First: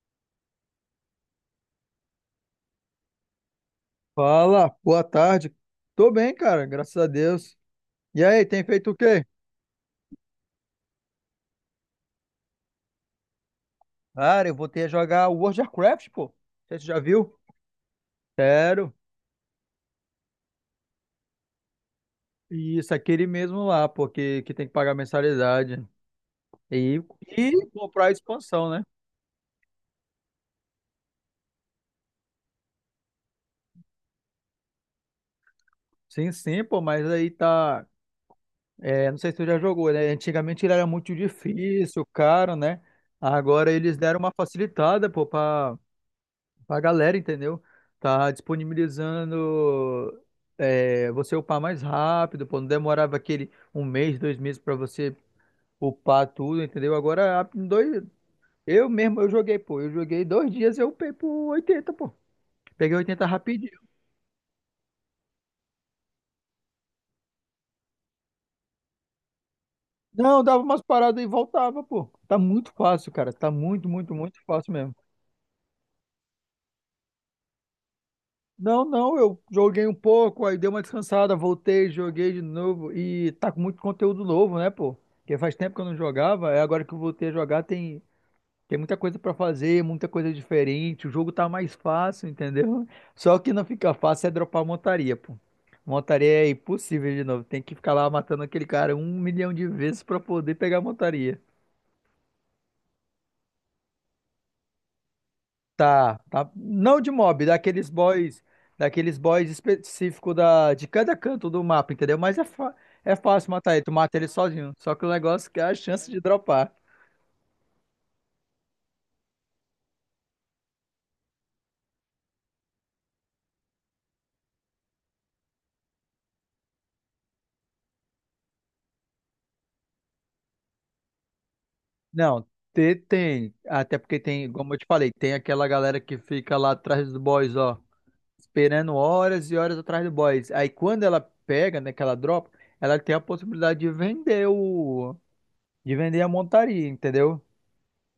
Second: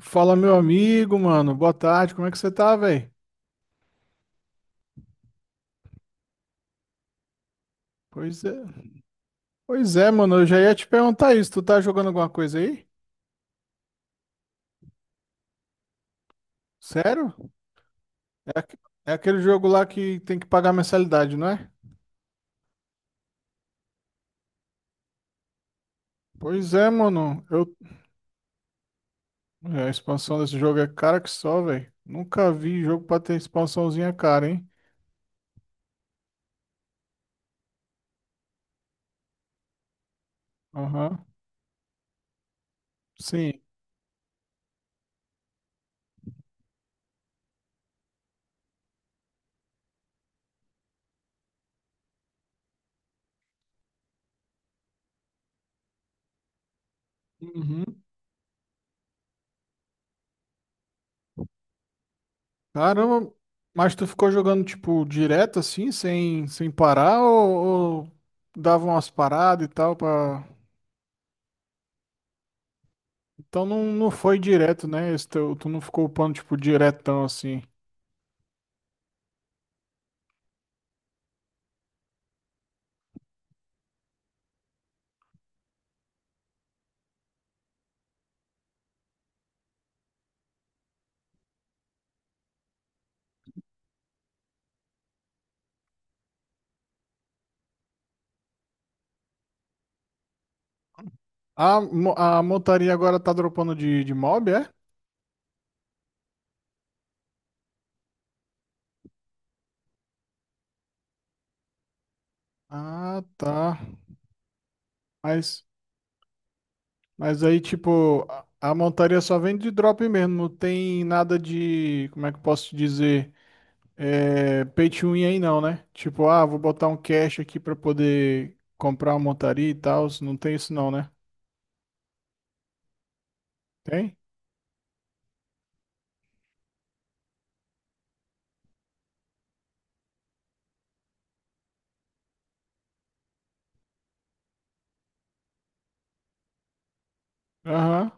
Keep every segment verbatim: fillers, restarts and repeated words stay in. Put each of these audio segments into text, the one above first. Fala, meu amigo, mano. Boa tarde, como é que você tá, velho? Fala, boa tarde. Tô bem, cara, graças a Deus. E Pois aí, tem é. feito o quê? Pois é, mano, eu já ia te perguntar isso. Tu tá jogando alguma coisa aí? Cara, eu voltei a jogar World of Warcraft, pô. Não sei se Você já Sério? viu? É, aque- Sério? é aquele jogo lá que tem que pagar mensalidade, não é? E Isso, aquele mesmo lá, pô, que, que tem que pagar mensalidade. Pois é, E, mano. e Eu... comprar a expansão, né? é, a expansão desse jogo é cara que só, velho. Nunca vi jogo pra ter expansãozinha cara, hein? Sim, sim, pô, mas aí tá. É, não sei se tu já jogou, né? Antigamente ele era muito Aham. difícil, caro, né? Sim. Agora eles deram uma facilitada, pô, pra, A galera, entendeu? Tá disponibilizando é, você upar mais rápido, pô. Não demorava aquele um mês, dois meses pra você upar tudo, entendeu? Agora, a- em Uhum. dois, eu mesmo, eu joguei, pô. Eu joguei dois dias, eu upei por oitenta, pô. Peguei oitenta Caramba, rapidinho. mas tu ficou jogando, tipo, direto assim, sem, sem parar ou, ou dava umas paradas e tal Não, pra. dava umas paradas e voltava, pô. Tá muito fácil, cara. Tá Então não, muito, não muito, foi muito fácil direto, mesmo. né? Esse teu- tu não ficou upando, tipo, diretão assim. Não, não, eu joguei um pouco, aí dei uma descansada, voltei, joguei de novo e tá com muito conteúdo novo, né, pô? Porque faz tempo que eu não jogava, é agora que eu voltei a jogar, tem, tem muita coisa pra fazer, muita coisa diferente, o jogo tá mais fácil, entendeu? Só que não fica fácil é dropar montaria, pô. Montaria é impossível de novo, tem que ficar lá matando aquele cara um milhão de vezes pra poder pegar a montaria. A, mo- a montaria agora tá dropando de, de mob, é? Tá, tá. Não de mob, daqueles boys, daqueles boys específico da, de cada canto do mapa, entendeu? Mas é, fa- é Ah, fácil matar tá. ele, tu mata ele sozinho. Só que o negócio é que Mas, é a chance de dropar. mas aí, tipo, a, a montaria só vem de drop mesmo. Não tem nada de, como é que eu posso te dizer? É, pay to win aí não, né? Tipo, ah, vou botar um cash aqui pra poder comprar uma montaria e tal. Não tem isso não, né? Não, te- tem. Até Tem? porque tem, como eu te falei, tem aquela galera que fica lá atrás dos boys, ó, esperando horas e horas atrás do boys. Aí quando ela pega, né, que ela dropa, ela tem a possibilidade de vender o, de vender a montaria, entendeu? Aham.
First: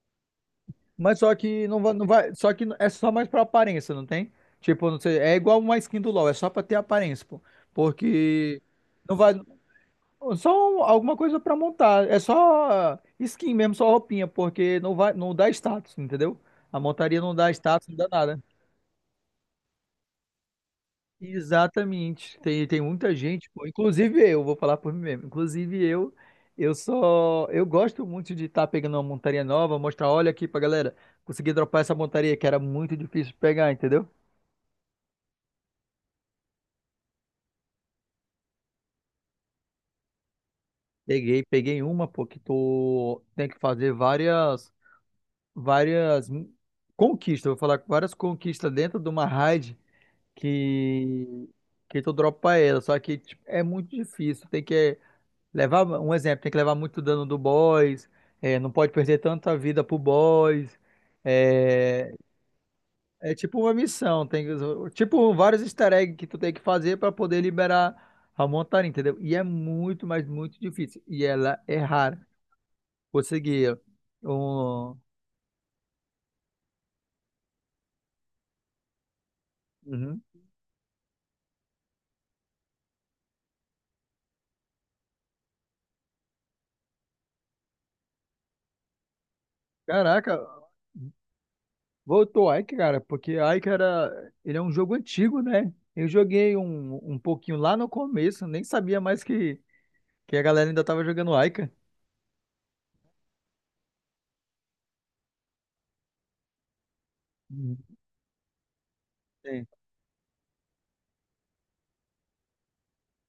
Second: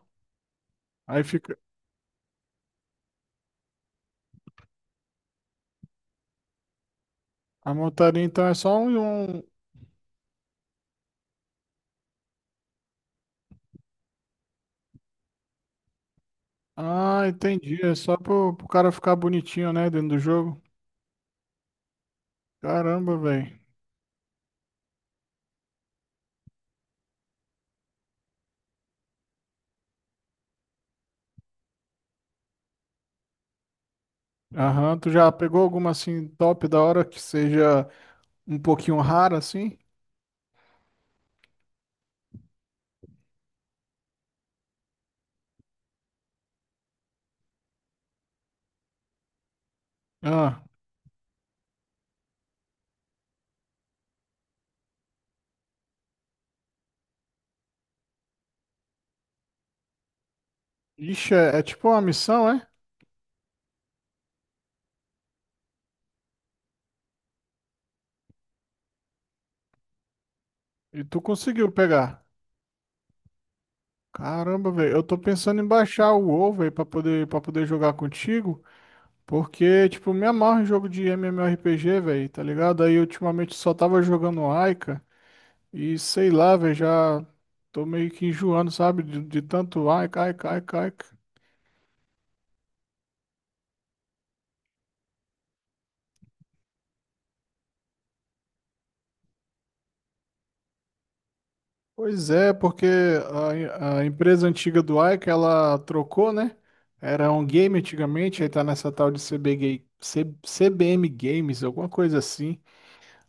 Mas Aí só fica. que não vai, não vai, só que é só mais pra aparência, não tem? Tipo, não sei, é igual uma skin do LoL, é só pra ter aparência, pô. A montaria então é Porque só não vai, um. um, só um, alguma coisa pra montar, é só skin mesmo, só roupinha, porque não vai, não dá status, entendeu? A montaria Ah, não dá entendi. status, É não dá só nada. pro, pro cara ficar bonitinho, né, dentro do jogo. Exatamente. Tem, tem muita Caramba, gente, velho. pô, inclusive eu, vou falar por mim mesmo. Inclusive eu, eu só, eu gosto muito de estar pegando uma montaria nova, mostrar, olha aqui pra galera, consegui dropar essa montaria que era muito difícil de pegar, entendeu? Aham, tu já pegou alguma assim top da hora que seja um pouquinho rara assim? Peguei, peguei uma, pô, que tô, tem que fazer várias, várias conquistas, vou falar várias conquistas dentro de uma raid Ah, que que tu dropa ela, só que tipo, é muito difícil, tem que Levar, um exemplo, tem que levar muito dano do boss, é, não pode perder tanta vida pro boss. ixi, é, é tipo uma É, missão, é? é tipo uma missão, tem tipo vários easter eggs que tu tem que fazer para poder liberar a montaria, entendeu? E é muito, mas muito difícil. E tu E ela conseguiu é pegar. rara. Conseguir Caramba, velho. um. Eu tô pensando em baixar o WoW, velho, pra poder, pra poder jogar contigo. Porque, tipo, Uhum. me amarro em jogo de M M O R P G, velho, tá ligado? Aí ultimamente só tava jogando Aika e sei lá, velho, já tô meio que enjoando, sabe? De, de tanto Aika, Caraca, Aika, Aika, Aika. voltou Ike, cara, porque Ike era. Ele é um jogo antigo, né? Eu joguei um, um pouquinho lá no começo, nem sabia mais que, que a galera ainda tava jogando Ike. Pois é, porque a, a empresa antiga do Aika, ela trocou, né? Era um game Uhum. antigamente, aí tá nessa tal de Sim. C B G, C- CBM Games, alguma coisa assim.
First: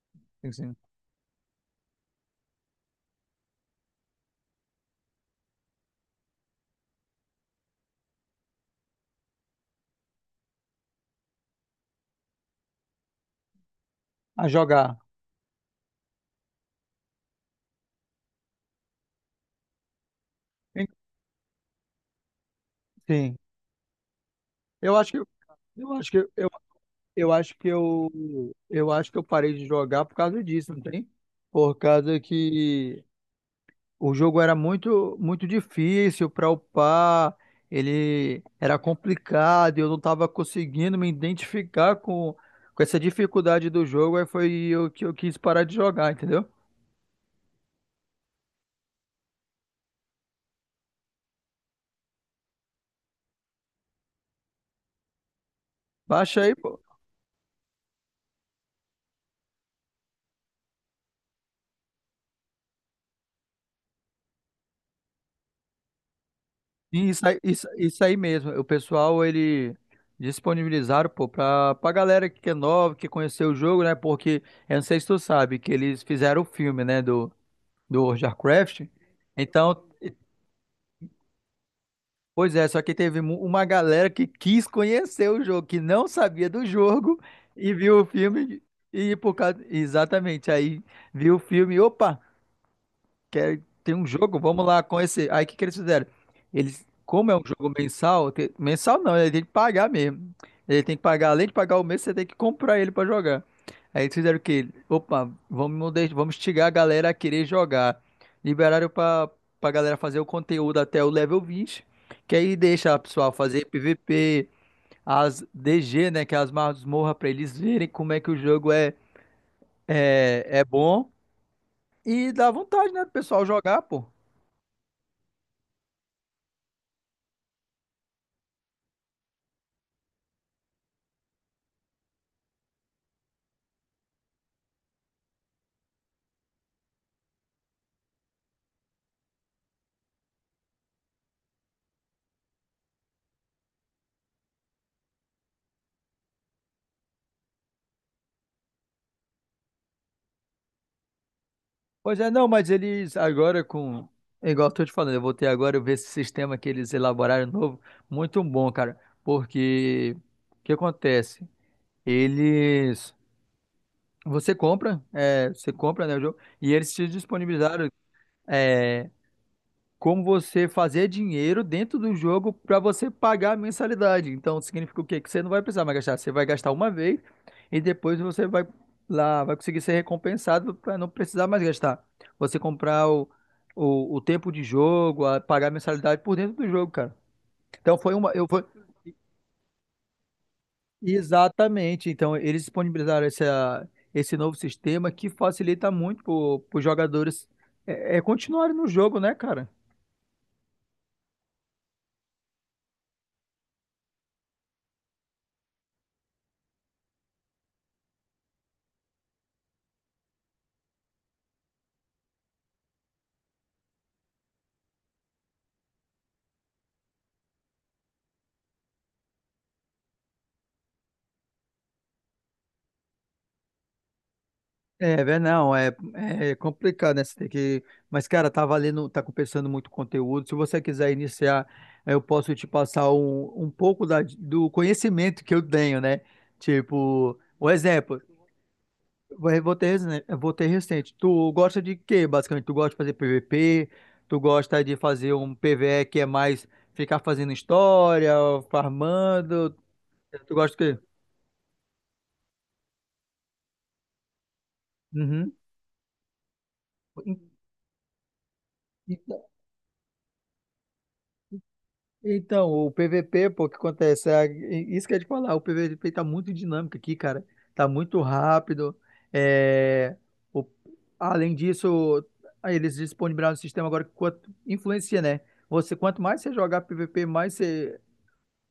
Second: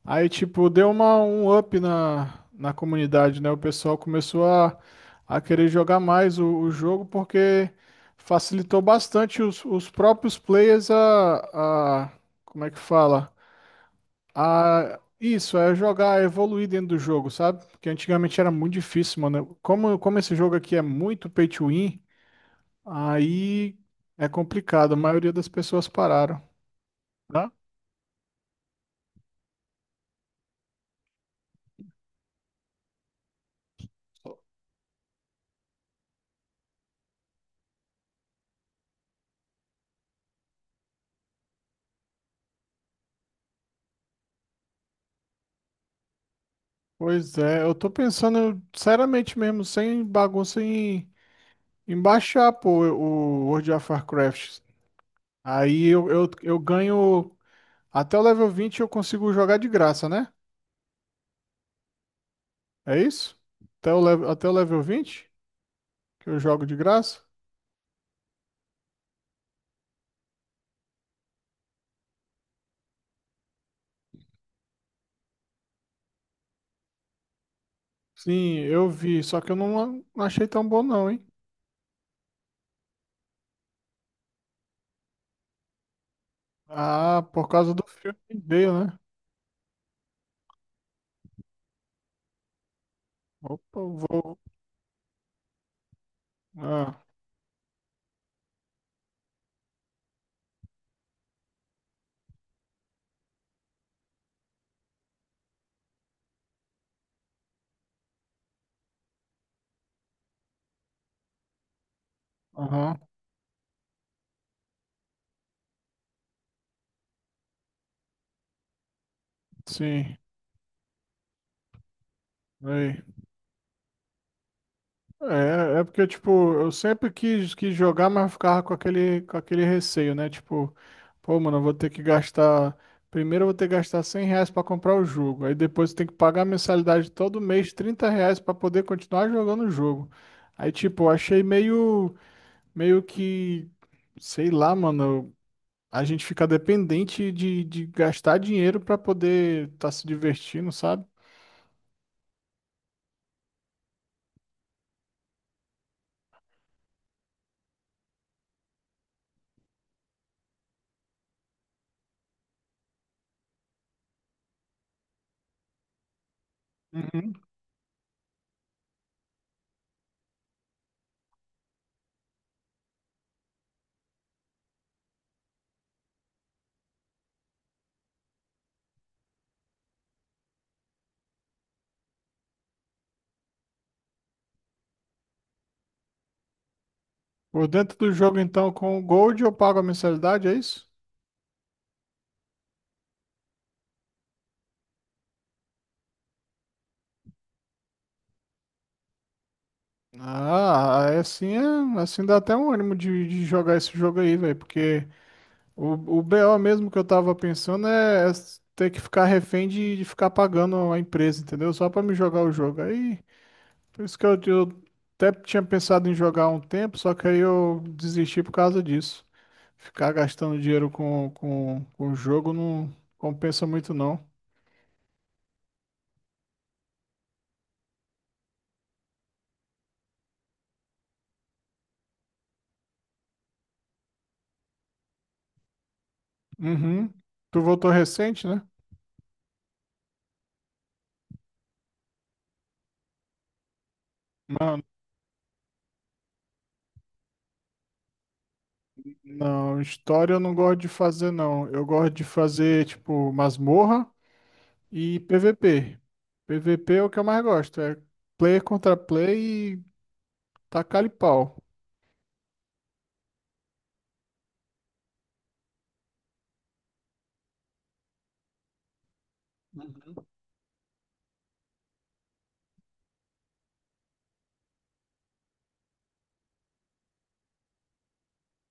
Aí, Sim, tipo, sim. deu uma, um up na, na comunidade, né? O pessoal começou a, a querer jogar mais o, o jogo porque facilitou bastante os, os próprios players a, a. Como é que fala? A jogar. A. Isso, é jogar, a evoluir dentro do jogo, sabe? Porque antigamente era muito difícil, mano. Como, como esse jogo aqui é En- muito pay to win, Sim. aí é complicado. Eu A acho que maioria das pessoas eu acho que pararam, eu, eu tá? acho que eu eu acho que eu parei de jogar por causa disso, não tem? Por causa que o jogo era muito muito difícil para upar, ele era complicado, e eu não estava conseguindo me identificar com com essa dificuldade do jogo, aí foi o que eu quis parar de jogar, entendeu? Pois é, eu tô pensando seriamente mesmo, sem bagunça em Embaixar, pô, o World of Warcraft. Aí eu, eu, Baixa aí. eu ganho. Até o level vinte eu consigo jogar de graça, né? É isso? Até o, level, até o level vinte que eu jogo de Sim, graça? isso aí, isso, isso aí mesmo. O pessoal, ele disponibilizaram, pô, pra, pra galera que é nova, que conheceu o jogo, né? Porque, eu não sei se tu sabe, que eles fizeram o filme, né? Do, do World of Sim, Warcraft. eu vi. Só que eu Então, não, não achei tão bom, não, hein? pois é, só que teve mu- uma galera que quis conhecer o jogo, que não sabia do jogo Ah, por causa e do viu o filme que filme. veio, né? E por causa. Exatamente, aí viu o filme, opa! quer, Opa, tem eu um vou. jogo, vamos lá com esse. Aí o que, que eles fizeram? Eles, Ah, como é um jogo mensal, te- mensal não, ele tem que pagar mesmo. Ele tem que pagar, além de pagar o mês, você tem que comprar ele pra jogar. Aí eles fizeram o quê? Opa, vamos, de- vamos instigar a galera a querer jogar. Liberaram pra, pra galera fazer o conteúdo até o level vinte que aí deixa aham, a pessoa fazer P V P, as D G, né, que é as masmorras, pra eles verem como é que o jogo é, sim. é, é bom. E dá vontade, Aí. né, do pessoal jogar, pô. É, é porque, tipo, eu sempre quis, quis jogar, mas eu ficava com aquele, com aquele receio, né? Tipo, pô, mano, eu vou ter que gastar. Primeiro eu vou ter que gastar cem reais pra comprar o jogo. Aí depois eu tenho que pagar a mensalidade todo mês, trinta reais pra poder continuar jogando o jogo. Aí, tipo, eu achei meio, meio que, sei lá, mano, a gente fica dependente de, de gastar dinheiro pra poder estar se divertindo, sabe? Pois é, não, mas eles agora com. É Igual eu tô te falando, eu voltei agora, eu vi esse sistema que eles elaboraram novo, muito bom, cara. Porque o que acontece? Eles. Você compra, é, você compra, né, o jogo, e eles te Uhum. disponibilizaram. é, como você fazer dinheiro dentro do jogo para você pagar a mensalidade. Então, significa o quê? Que você não vai precisar mais gastar. Você vai gastar uma vez e depois você vai lá, vai conseguir ser recompensado para não precisar mais gastar. Você comprar o, o, o tempo de jogo, a- pagar a mensalidade por dentro do jogo, cara. Por dentro Então, do foi uma. jogo, Eu, foi... então, com o Gold eu pago a mensalidade, é isso? Exatamente. Então, eles disponibilizaram essa, esse novo sistema que facilita muito para os jogadores é, é, continuarem no jogo, né, cara? Ah, aí assim, é, assim dá até um ânimo de, de jogar esse jogo aí, velho, porque o, o B O mesmo que eu tava pensando é, é ter que ficar refém de, de ficar pagando a empresa, entendeu? Só pra me jogar o jogo. Aí, por isso que eu, eu até tinha pensado em jogar há um tempo, só que aí eu desisti por causa disso. Ficar gastando dinheiro com, com, com o jogo não compensa muito, não. É, vé, não, é, é complicado, né? Você tem que. Mas, cara, tá valendo, tá compensando muito conteúdo. Se você quiser iniciar, eu posso te passar um, um pouco da- do conhecimento que eu tenho, né? Uhum. Tipo, Tu um voltou exemplo, recente, né? eu vou ter, resen- eu vou ter recente. Tu gosta de quê, basicamente? Tu gosta de fazer P V P? Tu gosta de fazer um P V E que é mais ficar fazendo história, farmando? Não, história eu Tu não gosta gosto de de quê? fazer, não. Eu gosto de fazer, tipo, masmorra e Uhum. P V P. P V P é o que eu mais gosto. É player contra player e tacar pau. Então, o P V P, pô, o que acontece? É, isso que eu ia te falar, o P V P tá muito dinâmico aqui, cara. Tá muito rápido. É, o- além disso, aí eles disponibilizaram um sistema agora que quanto, influencia, né? Você, quanto mais você jogar P V P, mais você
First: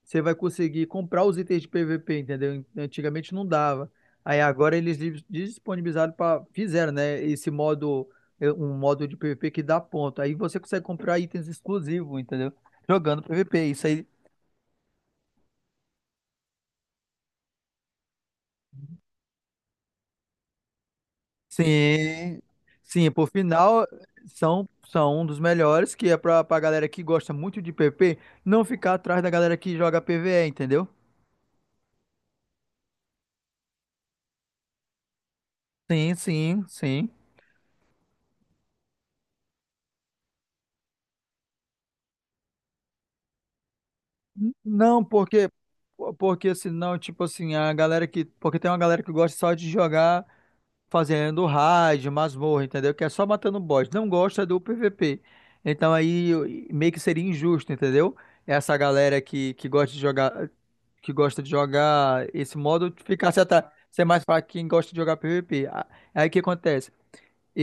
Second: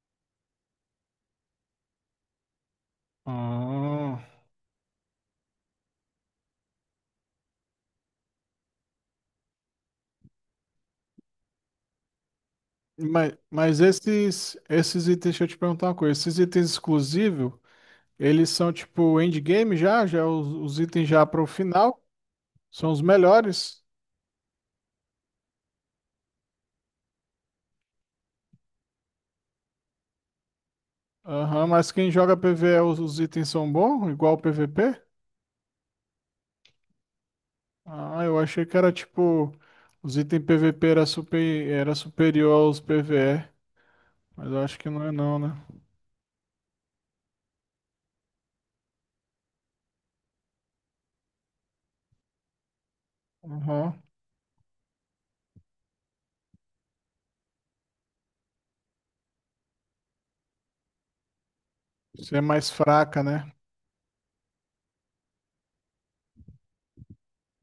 você vai conseguir comprar os itens de P V P, entendeu? Antigamente não dava. Ah, Aí agora eles dis- disponibilizaram para fizeram, né, esse modo eh, um modo de P V P que dá ponto. Aí você consegue comprar itens exclusivos, entendeu? Jogando mas, P V P. mas Isso aí. esses, esses itens, deixa eu te perguntar uma coisa. Esses itens exclusivos, eles são tipo endgame já? Já é os, os itens já para o final? Sim. São os Sim, por melhores? final são são um dos melhores que é para para galera que gosta muito de P V P não ficar atrás da galera que joga PvE, entendeu? Aham, mas quem joga PvE, os, os itens são bons? Igual o P V P? Sim, sim, sim. Ah, eu achei que era tipo. Os itens P V P era, super, era superior aos P V E. Mas eu acho que não Não, é não, porque né? porque senão, tipo assim, a galera que, porque tem uma galera que gosta só de jogar fazendo raid, masmorra, entendeu? Que é só matando boss, Aham. não gosta do P V P. Então aí eu- meio que seria injusto, entendeu? Essa galera que, que gosta de jogar que gosta de jogar Você é esse mais modo fraca, ficasse né? atrás, ser mais pra quem gosta de jogar P V P. A- Aí o que acontece?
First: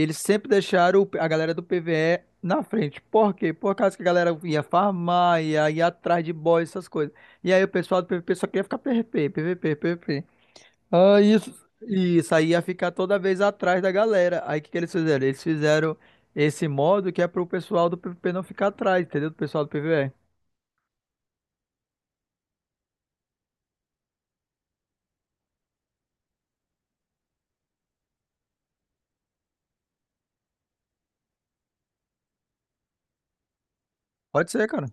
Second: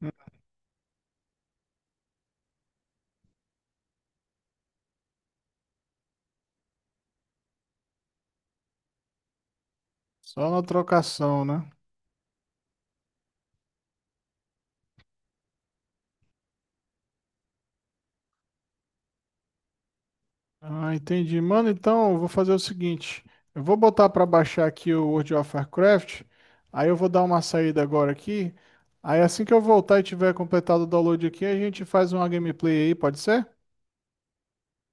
Hum, sempre deixaram o- a galera do PvE na frente. Por quê? Por causa que a galera ia farmar, ia, ia atrás de boss, essas coisas. E aí o pessoal do PvP só queria ficar PvP, PvP, PvP. Só na Ah, trocação, isso. né? Isso aí ia ficar toda vez atrás da galera. Aí o que que eles fizeram? Eles fizeram esse modo que é pro pessoal do PvP não ficar atrás, entendeu? Do pessoal do PvE. Ah, entendi. Mano, então eu vou fazer o seguinte. Eu vou botar pra baixar aqui o World of Warcraft. Aí eu vou dar uma saída agora aqui. Aí assim que eu voltar e tiver completado o download aqui, a gente faz uma gameplay aí, pode ser? Pode ser, cara.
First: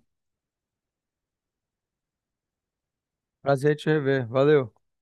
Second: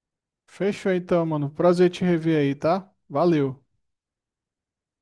Fechou então, mano. Prazer te rever aí, tá? Valeu. Prazer em te rever. Valeu.